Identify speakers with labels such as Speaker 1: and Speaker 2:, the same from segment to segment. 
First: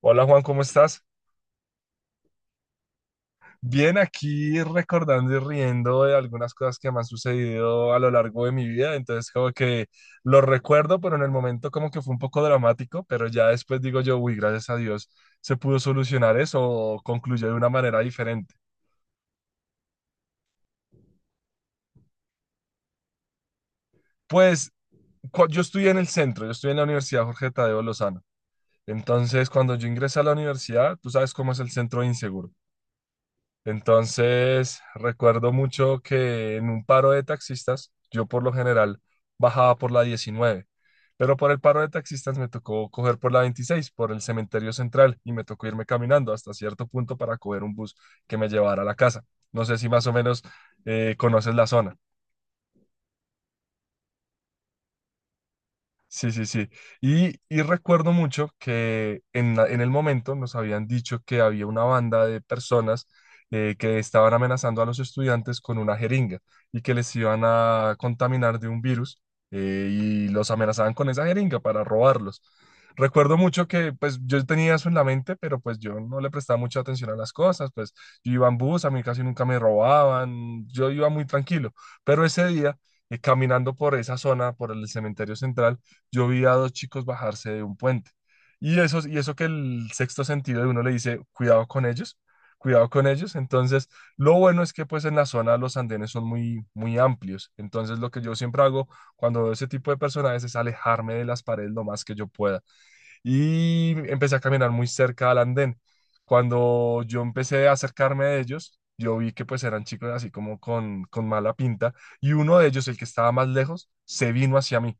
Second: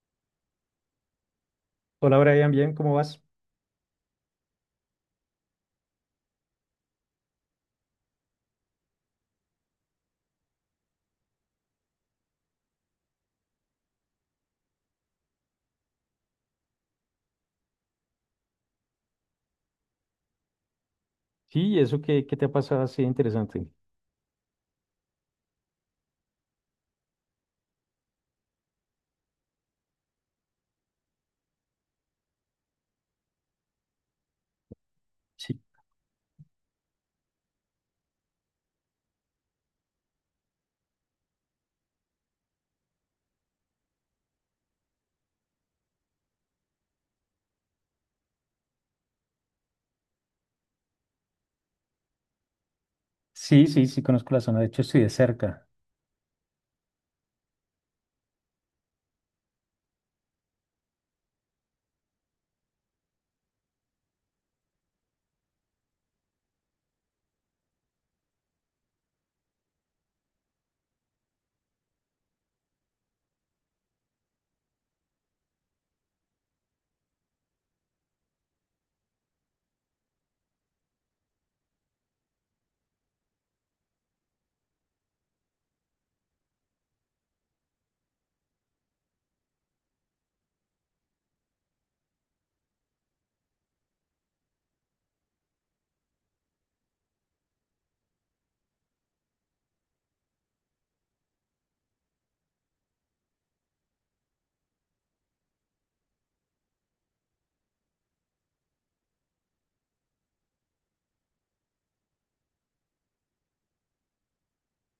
Speaker 1: Hola Juan, ¿cómo estás?
Speaker 2: Hola Brian, bien, ¿cómo vas?
Speaker 1: Bien, aquí recordando y riendo de algunas cosas que me han sucedido a lo largo de mi vida, entonces como que lo recuerdo, pero en el momento como que fue un poco dramático, pero ya después digo yo, uy, gracias a Dios se pudo solucionar eso o concluyó de una manera diferente.
Speaker 2: Sí, eso que te ha pasado así de interesante.
Speaker 1: Pues yo estudié en el centro, yo estudié en la Universidad Jorge Tadeo Lozano, entonces cuando yo ingresé a la universidad, tú sabes cómo es el centro inseguro. Entonces, recuerdo
Speaker 2: Sí,
Speaker 1: mucho que en un paro de taxistas, yo por lo general bajaba por la 19, pero por el paro de taxistas me tocó coger por la 26, por el cementerio central, y me tocó irme caminando hasta cierto punto para coger un bus que me llevara a la casa. No sé si más o menos conoces la zona.
Speaker 2: sí, sí, sí, conozco la zona, de hecho estoy de cerca,
Speaker 1: Sí, sí, sí. Y recuerdo mucho que en el momento nos habían dicho que había una banda de personas que estaban amenazando a los estudiantes con una jeringa y que les iban a contaminar de un virus, y los amenazaban con esa jeringa para robarlos. Recuerdo mucho que pues yo tenía eso en la mente, pero pues yo no le prestaba mucha atención a las cosas, pues yo iba en bus, a mí casi nunca me robaban, yo iba muy tranquilo, pero ese día, caminando por esa zona, por el cementerio central, yo vi a dos chicos bajarse de un puente. Y eso que el sexto sentido de uno le dice, cuidado con ellos, cuidado con ellos. Entonces, lo bueno es que pues en la zona los andenes son muy, muy amplios. Entonces, lo que yo siempre hago cuando veo ese tipo de personajes es alejarme de las paredes lo más que yo pueda. Y empecé a caminar muy cerca al andén. Cuando yo empecé a acercarme a ellos, yo vi que pues eran chicos así como con mala pinta y uno de ellos, el que estaba más lejos, se vino hacia mí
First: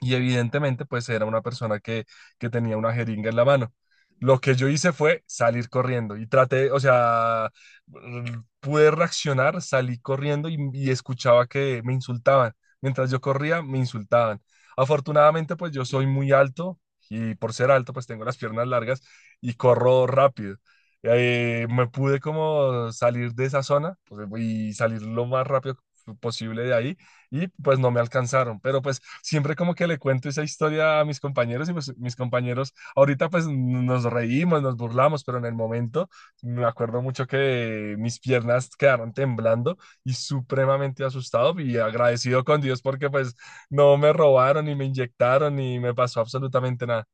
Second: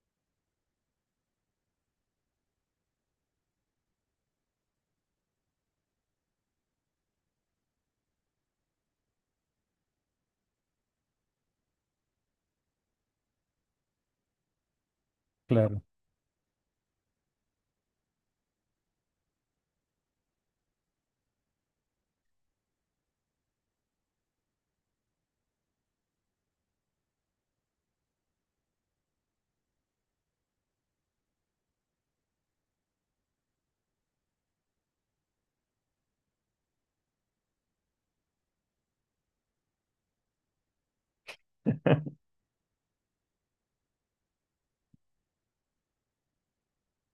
Speaker 1: y evidentemente pues era una persona que tenía una jeringa en la mano. Lo que yo hice fue salir corriendo y traté, o sea, pude reaccionar, salí corriendo y escuchaba que me insultaban. Mientras yo corría, me insultaban. Afortunadamente pues
Speaker 2: claro.
Speaker 1: yo soy muy alto y por ser alto pues tengo las piernas largas y corro rápido. Me pude como salir de esa zona pues, y salir lo más rápido posible de ahí y pues no me alcanzaron. Pero pues siempre como que le cuento esa historia a mis compañeros y pues mis compañeros ahorita pues nos reímos, nos burlamos, pero en el momento me acuerdo mucho que mis piernas quedaron temblando y supremamente asustado y agradecido con Dios porque pues no me robaron ni me inyectaron ni me pasó absolutamente nada.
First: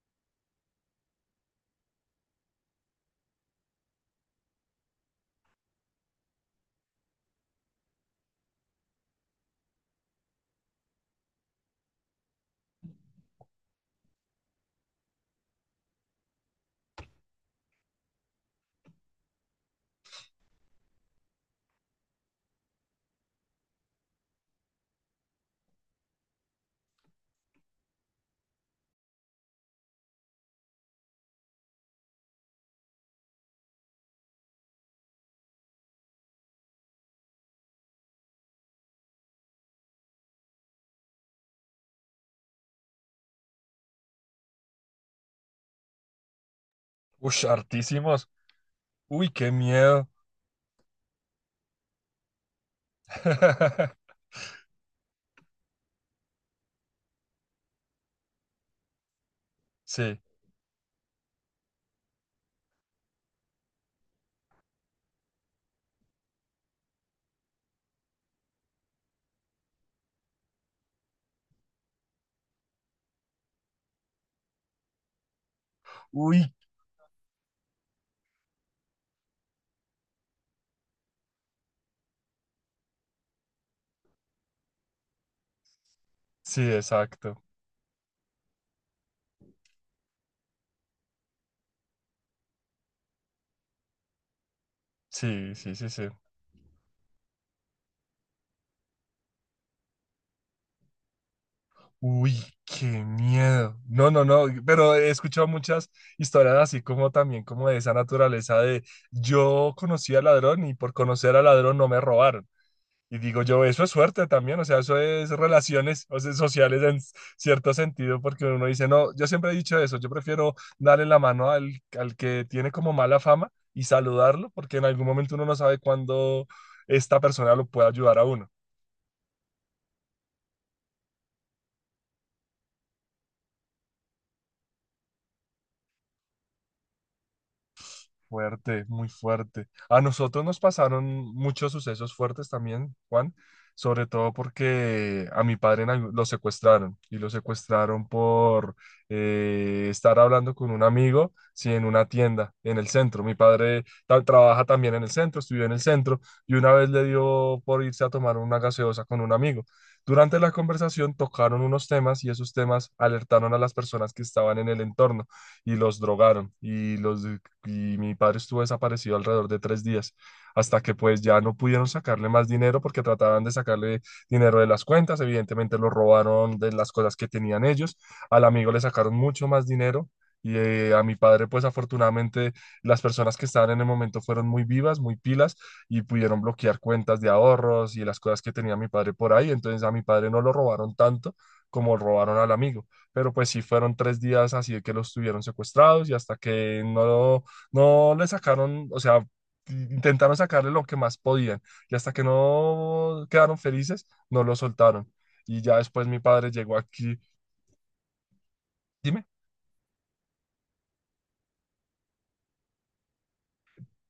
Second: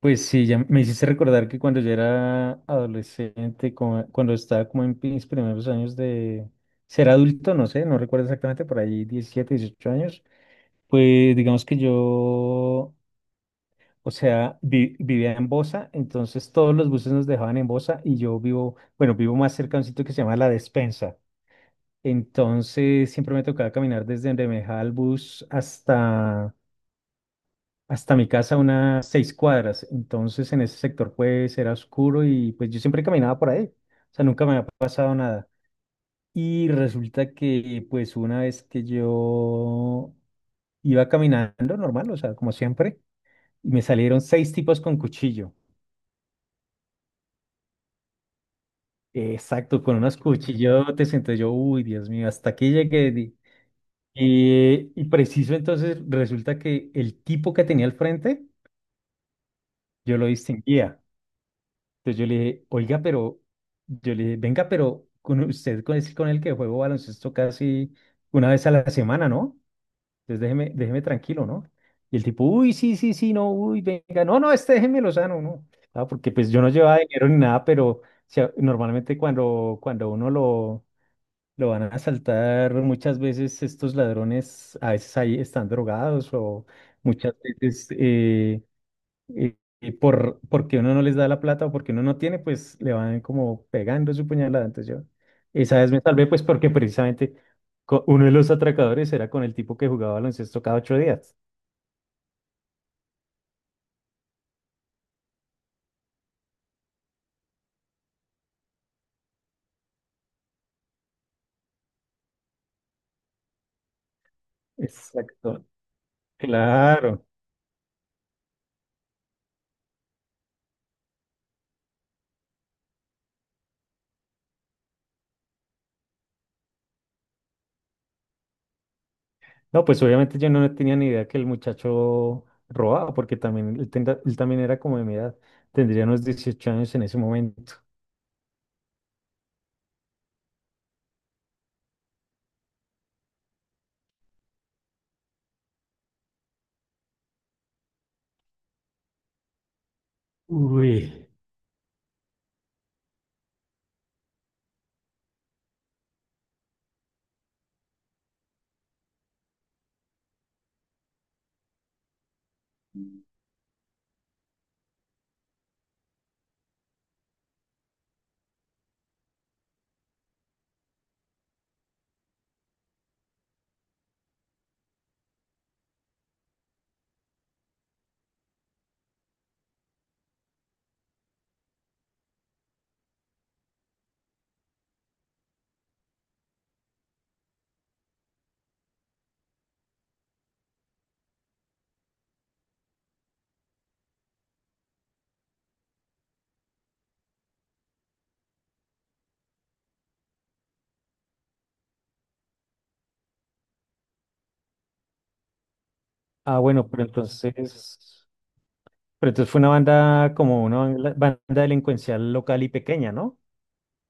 Speaker 2: Pues sí, ya me hiciste recordar que cuando yo era adolescente, cuando estaba como en mis primeros años de ser adulto, no sé, no recuerdo exactamente, por ahí 17, 18 años, pues digamos que yo, o sea, vivía en Bosa, entonces todos los buses nos dejaban en Bosa y yo vivo, bueno, vivo más cerca de un sitio que se llama La Despensa. Entonces siempre me tocaba caminar desde Bermeja al bus hasta mi casa unas 6 cuadras. Entonces en ese sector pues era oscuro y pues yo siempre caminaba por ahí. O sea, nunca me había pasado nada. Y resulta que pues una vez que yo iba caminando normal, o sea, como siempre, y me salieron 6 tipos con cuchillo.
Speaker 1: Uy, hartísimos. Uy, qué
Speaker 2: Exacto, con
Speaker 1: miedo.
Speaker 2: unos cuchillotes. Entonces yo, uy, Dios mío, hasta aquí llegué. Y preciso, entonces resulta que el tipo que tenía al frente, yo
Speaker 1: Sí.
Speaker 2: lo distinguía. Entonces yo le dije, oiga, pero, yo le dije, venga, pero con usted con es con el que juego baloncesto casi una vez a la semana, ¿no? Entonces déjeme, déjeme tranquilo, ¿no? Y el tipo, uy, sí, sí, sí, no, uy, venga, no, no, este déjemelo sano, ¿no? Ah, porque pues
Speaker 1: Uy,
Speaker 2: yo no llevaba dinero ni nada, pero o sea, normalmente cuando uno lo van a asaltar muchas veces estos ladrones, a veces ahí están drogados
Speaker 1: sí,
Speaker 2: o muchas
Speaker 1: exacto.
Speaker 2: veces porque uno no les da la plata o porque uno no tiene, pues le van como pegando su puñalada. Entonces yo
Speaker 1: Sí, sí,
Speaker 2: esa
Speaker 1: sí,
Speaker 2: vez me
Speaker 1: sí.
Speaker 2: salvé pues porque precisamente uno de los atracadores era con el tipo que jugaba baloncesto cada 8 días.
Speaker 1: Uy, qué miedo. No, no, no, pero he escuchado muchas historias así como también como de esa naturaleza de yo conocí al ladrón y por conocer al ladrón no me robaron. Y digo yo, eso es suerte también, o sea, eso es
Speaker 2: Exacto.
Speaker 1: relaciones, o sea, sociales en
Speaker 2: Claro.
Speaker 1: cierto sentido, porque uno dice, no, yo siempre he dicho eso, yo prefiero darle la mano al, al que tiene como mala fama y saludarlo, porque en algún momento uno no sabe cuándo esta persona lo puede ayudar a uno.
Speaker 2: No, pues obviamente yo no tenía ni idea que el muchacho robaba porque también, él, él también era como de mi edad, tendría unos 18 años en ese momento.
Speaker 1: Fuerte, muy fuerte. A nosotros nos pasaron muchos sucesos fuertes también, Juan, sobre todo porque a mi padre en lo secuestraron y lo secuestraron por estar hablando con un
Speaker 2: Uy.
Speaker 1: amigo, sí, en una tienda, en el centro. Mi padre trabaja también en el centro, estudió en el centro y una vez le dio por irse a tomar una gaseosa con un amigo. Durante la conversación tocaron unos temas y esos temas alertaron a las personas que estaban en el entorno y los drogaron y los y mi padre estuvo desaparecido alrededor de 3 días, hasta que pues ya no pudieron sacarle más dinero porque trataban de sacarle dinero de las cuentas, evidentemente lo robaron de las cosas que tenían ellos, al amigo le sacaron mucho más dinero. Y a mi padre, pues afortunadamente las personas que estaban en el momento fueron muy vivas, muy pilas y pudieron bloquear cuentas de ahorros y las cosas que tenía mi padre por ahí. Entonces a mi padre no lo robaron tanto como robaron al amigo. Pero pues sí fueron 3 días así de que los tuvieron secuestrados y hasta que no no le sacaron, o sea, intentaron sacarle lo que más podían y hasta que no quedaron felices, no lo soltaron. Y ya después mi padre
Speaker 2: Ah,
Speaker 1: llegó
Speaker 2: bueno,
Speaker 1: aquí. Dime,
Speaker 2: pero entonces fue una banda como una banda delincuencial local y pequeña, ¿no?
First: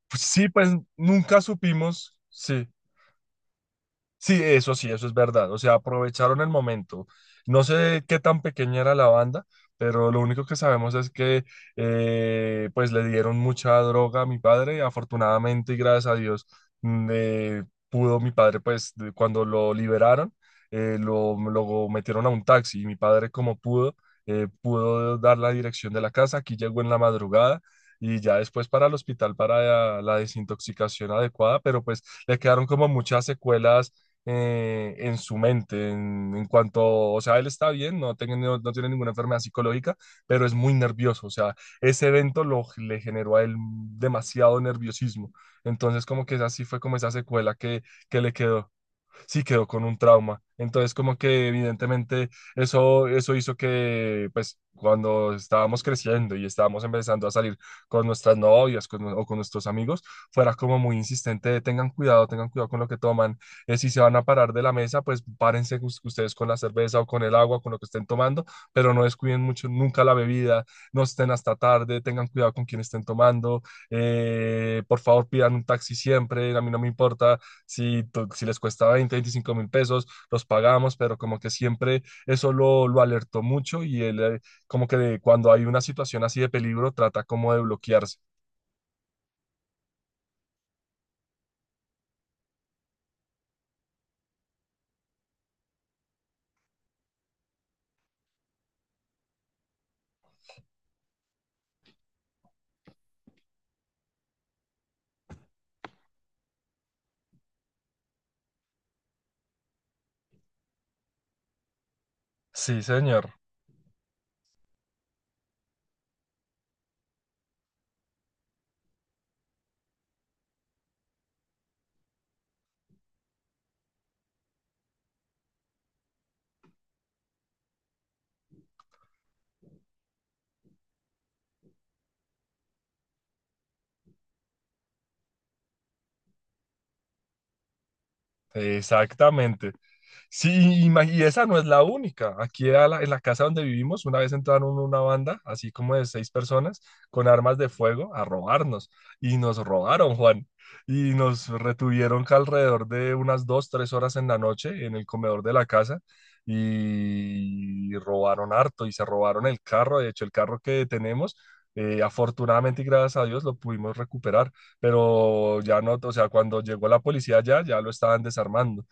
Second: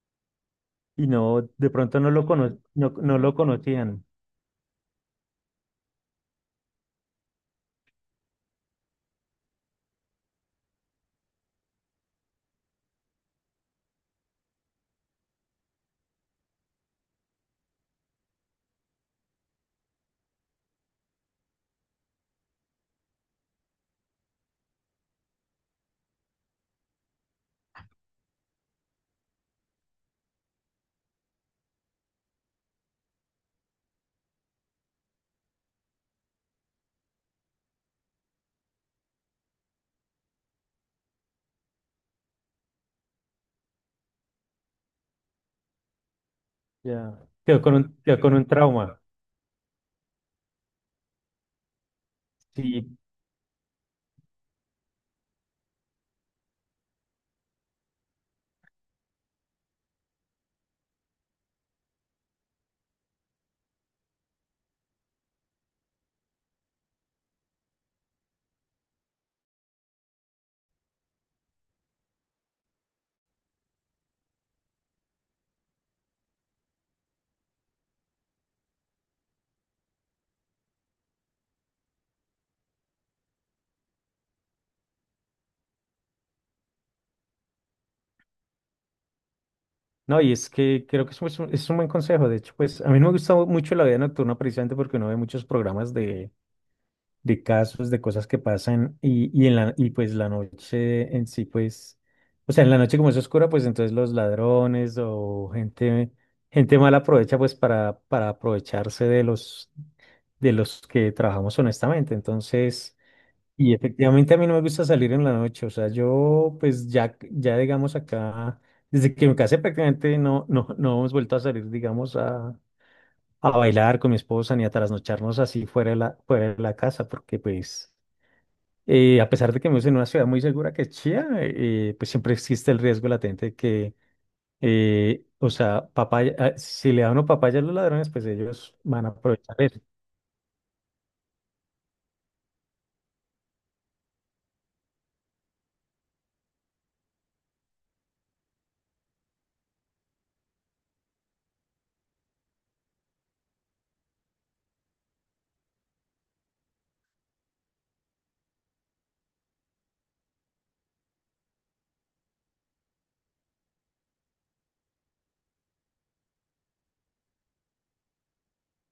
Speaker 1: pues sí, pues
Speaker 2: Y
Speaker 1: nunca
Speaker 2: no, de pronto no
Speaker 1: supimos,
Speaker 2: lo
Speaker 1: sí.
Speaker 2: no, no lo conocían.
Speaker 1: Sí, eso es verdad. O sea, aprovecharon el momento. No sé qué tan pequeña era la banda, pero lo único que sabemos es que pues le dieron mucha droga a mi padre. Afortunadamente y gracias a Dios mm, eh, pudo mi padre, pues cuando lo liberaron, lo metieron a un taxi y mi padre como pudo, pudo dar la dirección de la casa. Aquí llegó en la madrugada. Y ya después para el hospital para la desintoxicación adecuada, pero pues le quedaron como muchas secuelas en su mente, en cuanto, o sea, él está bien, no, no, no tiene ninguna enfermedad psicológica, pero es muy nervioso, o sea, ese evento lo, le generó a él demasiado nerviosismo, entonces como que así fue como esa
Speaker 2: Ya.
Speaker 1: secuela que,
Speaker 2: Quedó
Speaker 1: que le
Speaker 2: con un
Speaker 1: quedó
Speaker 2: trauma.
Speaker 1: Sí, quedó con un trauma. Entonces, como que evidentemente
Speaker 2: Sí.
Speaker 1: eso hizo que, pues, cuando estábamos creciendo y estábamos empezando a salir con nuestras novias o con nuestros amigos, fuera como muy insistente de, tengan cuidado con lo que toman. Si se van a parar de la mesa, pues párense ustedes con la cerveza o con el agua, con lo que estén tomando, pero no descuiden mucho nunca la bebida, no estén hasta tarde, tengan cuidado con quien estén tomando, por favor pidan un taxi siempre, a mí no me importa si, si les cuesta 20, 25.000 pesos, los pagamos, pero como que siempre eso lo alertó mucho y él, como que cuando hay una situación así de peligro trata como de bloquearse.
Speaker 2: No, y es que creo que es un buen consejo. De hecho, pues a mí no me gusta mucho la vida nocturna precisamente porque uno ve muchos programas de casos, de cosas que pasan en y pues la noche en sí, pues, o sea, en la noche como es oscura, pues entonces los ladrones o gente mala aprovecha pues para aprovecharse de de los que trabajamos honestamente.
Speaker 1: Sí,
Speaker 2: Entonces,
Speaker 1: señor,
Speaker 2: y efectivamente a mí no me gusta salir en la noche, o sea, yo pues ya digamos acá, desde que me casé prácticamente no, no, no hemos vuelto a salir, digamos, a bailar con mi esposa ni a trasnocharnos así fuera de fuera de la casa, porque pues a pesar de que vivimos en una ciudad muy segura que es Chía, pues siempre existe el riesgo latente de que, o sea, papaya, ah, si le dan una papaya a los ladrones, pues ellos van a aprovechar
Speaker 1: exactamente.
Speaker 2: eso.
Speaker 1: Sí, y, y esa no es la única. Aquí a en la casa donde vivimos, una vez entraron una banda, así como de seis personas, con armas de fuego a robarnos. Y nos robaron, Juan. Y nos retuvieron que alrededor de unas 2, 3 horas en la noche en el comedor de la casa. Y robaron harto y se robaron el carro. De hecho, el carro que tenemos, afortunadamente y gracias a Dios, lo pudimos recuperar. Pero ya no, o sea, cuando llegó la policía ya, ya lo estaban desarmando.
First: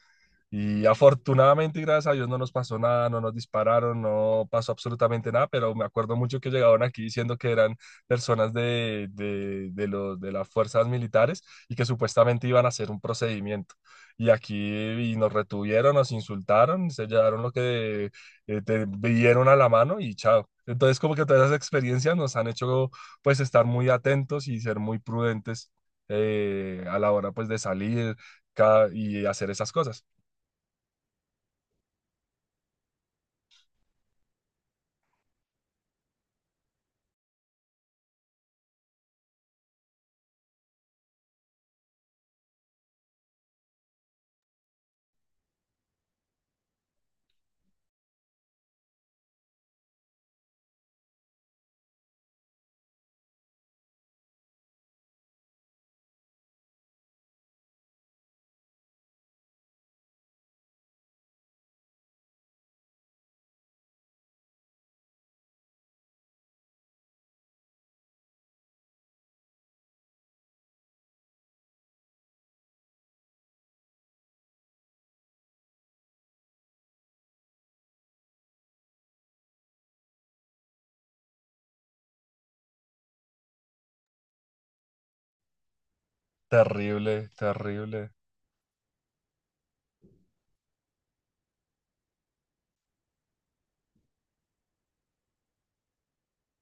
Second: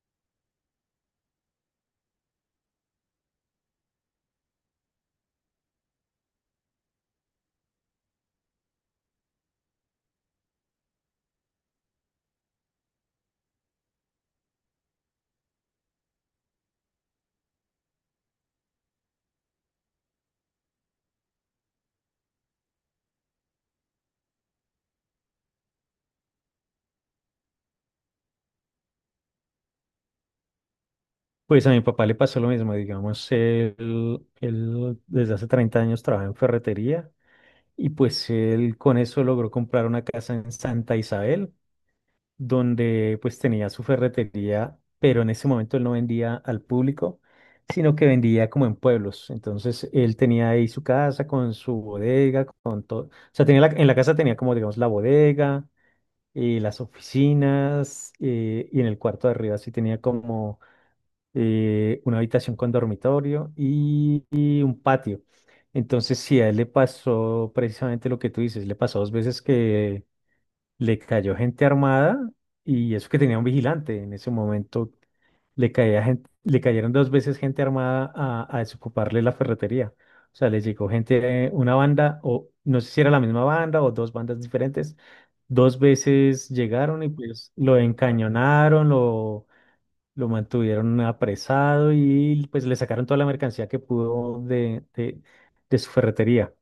Speaker 1: Y afortunadamente, y gracias a Dios, no nos pasó nada, no nos dispararon, no pasó absolutamente nada, pero me acuerdo mucho que llegaban aquí diciendo que eran personas de las fuerzas militares y que supuestamente iban a hacer un procedimiento. Y aquí y nos retuvieron, nos insultaron, se llevaron lo que te vieron a la mano y chao. Entonces, como que todas esas experiencias nos han hecho pues estar muy atentos y ser muy prudentes, a la hora pues de salir y hacer esas cosas.
Speaker 2: Pues a mi papá le pasó lo mismo, digamos, él desde hace 30 años trabaja en ferretería y pues él con eso logró comprar una casa en Santa Isabel donde pues tenía su ferretería, pero en ese momento él no vendía al público, sino que vendía como en pueblos. Entonces él tenía ahí su casa con su bodega, con todo. O sea, tenía en la casa tenía como, digamos, la bodega y las oficinas y en el cuarto de arriba sí tenía como una habitación con dormitorio y un patio. Entonces sí, a él le pasó precisamente lo que tú dices, le pasó dos veces que le cayó gente armada y eso que tenía un vigilante en ese momento. Le caía gente, le cayeron dos veces gente armada a desocuparle la ferretería. O sea, les llegó gente, una banda, o no sé si era la misma banda o dos bandas diferentes. Dos veces llegaron y
Speaker 1: Terrible,
Speaker 2: pues lo
Speaker 1: terrible,
Speaker 2: encañonaron, lo mantuvieron apresado y pues le sacaron toda la mercancía que pudo de su ferretería.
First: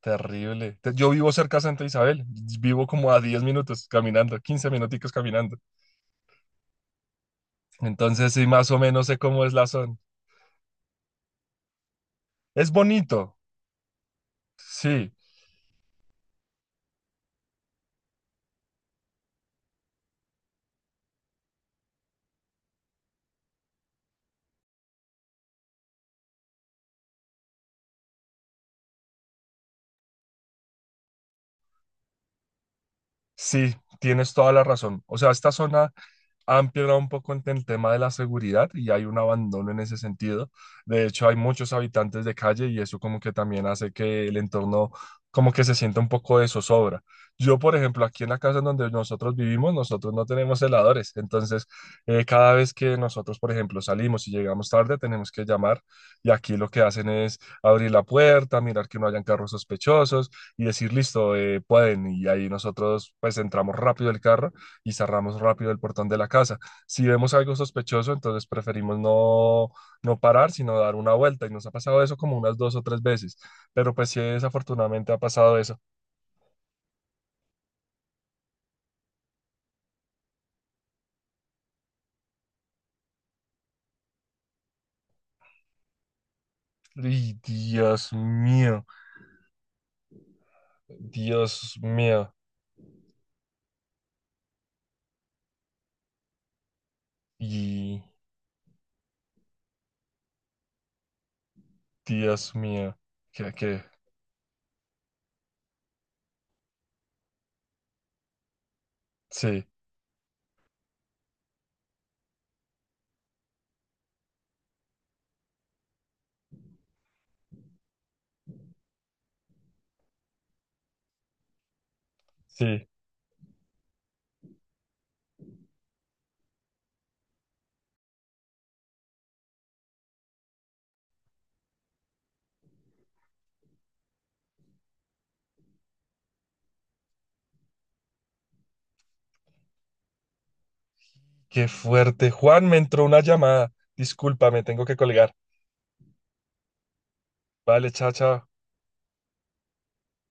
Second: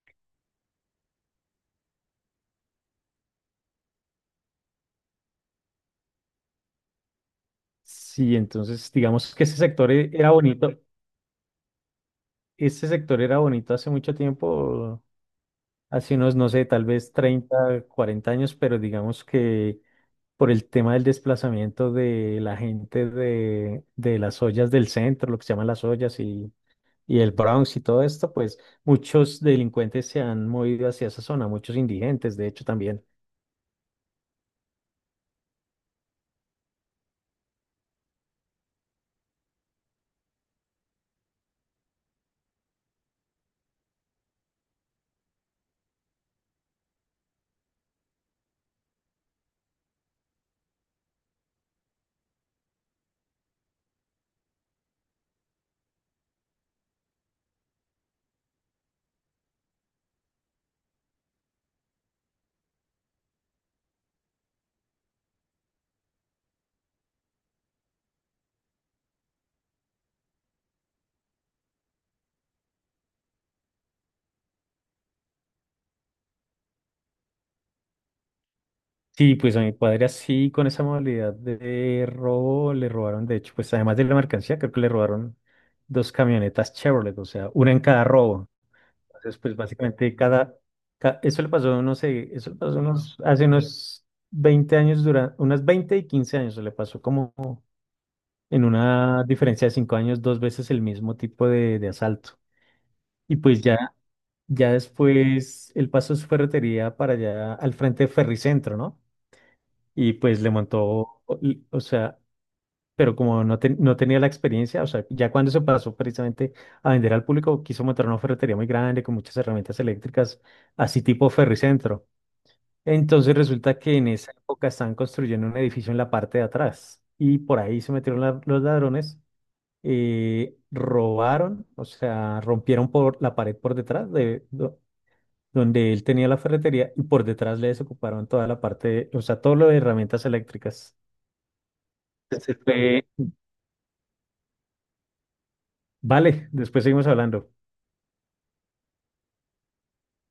Speaker 1: terrible. Yo vivo cerca de Santa Isabel, vivo como a 10 minutos caminando, 15 minuticos caminando. Entonces
Speaker 2: Sí,
Speaker 1: sí, más o
Speaker 2: entonces
Speaker 1: menos sé
Speaker 2: digamos que
Speaker 1: cómo es
Speaker 2: ese
Speaker 1: la
Speaker 2: sector
Speaker 1: zona.
Speaker 2: era bonito.
Speaker 1: Es
Speaker 2: Este sector
Speaker 1: bonito,
Speaker 2: era bonito hace mucho tiempo,
Speaker 1: sí,
Speaker 2: hace unos, no sé, tal vez 30, 40 años, pero digamos que por el tema del desplazamiento de la gente de las ollas del centro, lo que se llaman las ollas y el Bronx y todo esto, pues muchos delincuentes se han movido hacia esa zona, muchos indigentes, de hecho, también.
Speaker 1: sí, tienes toda la razón. O sea, esta zona han empeorado un poco en el tema de la seguridad y hay un abandono en ese sentido. De hecho, hay muchos habitantes de calle y eso como que también hace que el entorno como que se sienta un poco de zozobra. Yo, por ejemplo, aquí en la casa en donde nosotros vivimos, nosotros no tenemos heladores. Entonces, cada vez que nosotros, por ejemplo, salimos y llegamos tarde, tenemos que llamar y aquí lo que hacen es abrir la puerta, mirar que no hayan carros sospechosos y decir, listo, pueden. Y ahí nosotros pues entramos rápido el carro y cerramos rápido el portón de la casa. Si vemos algo sospechoso, entonces preferimos no, no parar, sino dar una vuelta. Y nos ha pasado eso como unas dos o tres veces. Pero pues sí, desafortunadamente ha pasado eso.
Speaker 2: Sí, pues a mi padre así, con esa modalidad de robo, le robaron, de hecho, pues además de la mercancía, creo que le robaron dos camionetas Chevrolet, o
Speaker 1: Y
Speaker 2: sea, una en cada robo. Entonces, pues básicamente cada, eso le
Speaker 1: Dios
Speaker 2: pasó, no sé,
Speaker 1: mío,
Speaker 2: eso le pasó unos, hace unos 20 años, durante, unas 20 y 15 años, le pasó como
Speaker 1: y
Speaker 2: en una diferencia de 5 años, dos veces el mismo tipo de asalto.
Speaker 1: Dios mío,
Speaker 2: Y
Speaker 1: que,
Speaker 2: pues
Speaker 1: que,
Speaker 2: ya, ya después él pasó su ferretería para allá al frente de Ferricentro, ¿no?
Speaker 1: sí,
Speaker 2: Y pues le montó, o sea, pero como no, no tenía la experiencia, o sea, ya cuando se pasó precisamente a vender al público, quiso montar una ferretería muy grande con muchas herramientas eléctricas, así tipo Ferricentro.
Speaker 1: sí,
Speaker 2: Entonces resulta que en esa época estaban construyendo un edificio en la parte de atrás y por ahí se metieron los ladrones, robaron, o sea, rompieron por la pared por detrás de... donde él tenía la ferretería y por detrás le desocuparon toda la parte, o sea, todo lo de herramientas eléctricas.
Speaker 1: qué fuerte.
Speaker 2: Ese
Speaker 1: Juan, me entró
Speaker 2: fue-
Speaker 1: una llamada. Discúlpame, tengo que colgar.
Speaker 2: Vale, después seguimos hablando.
Speaker 1: Vale, chao, chao.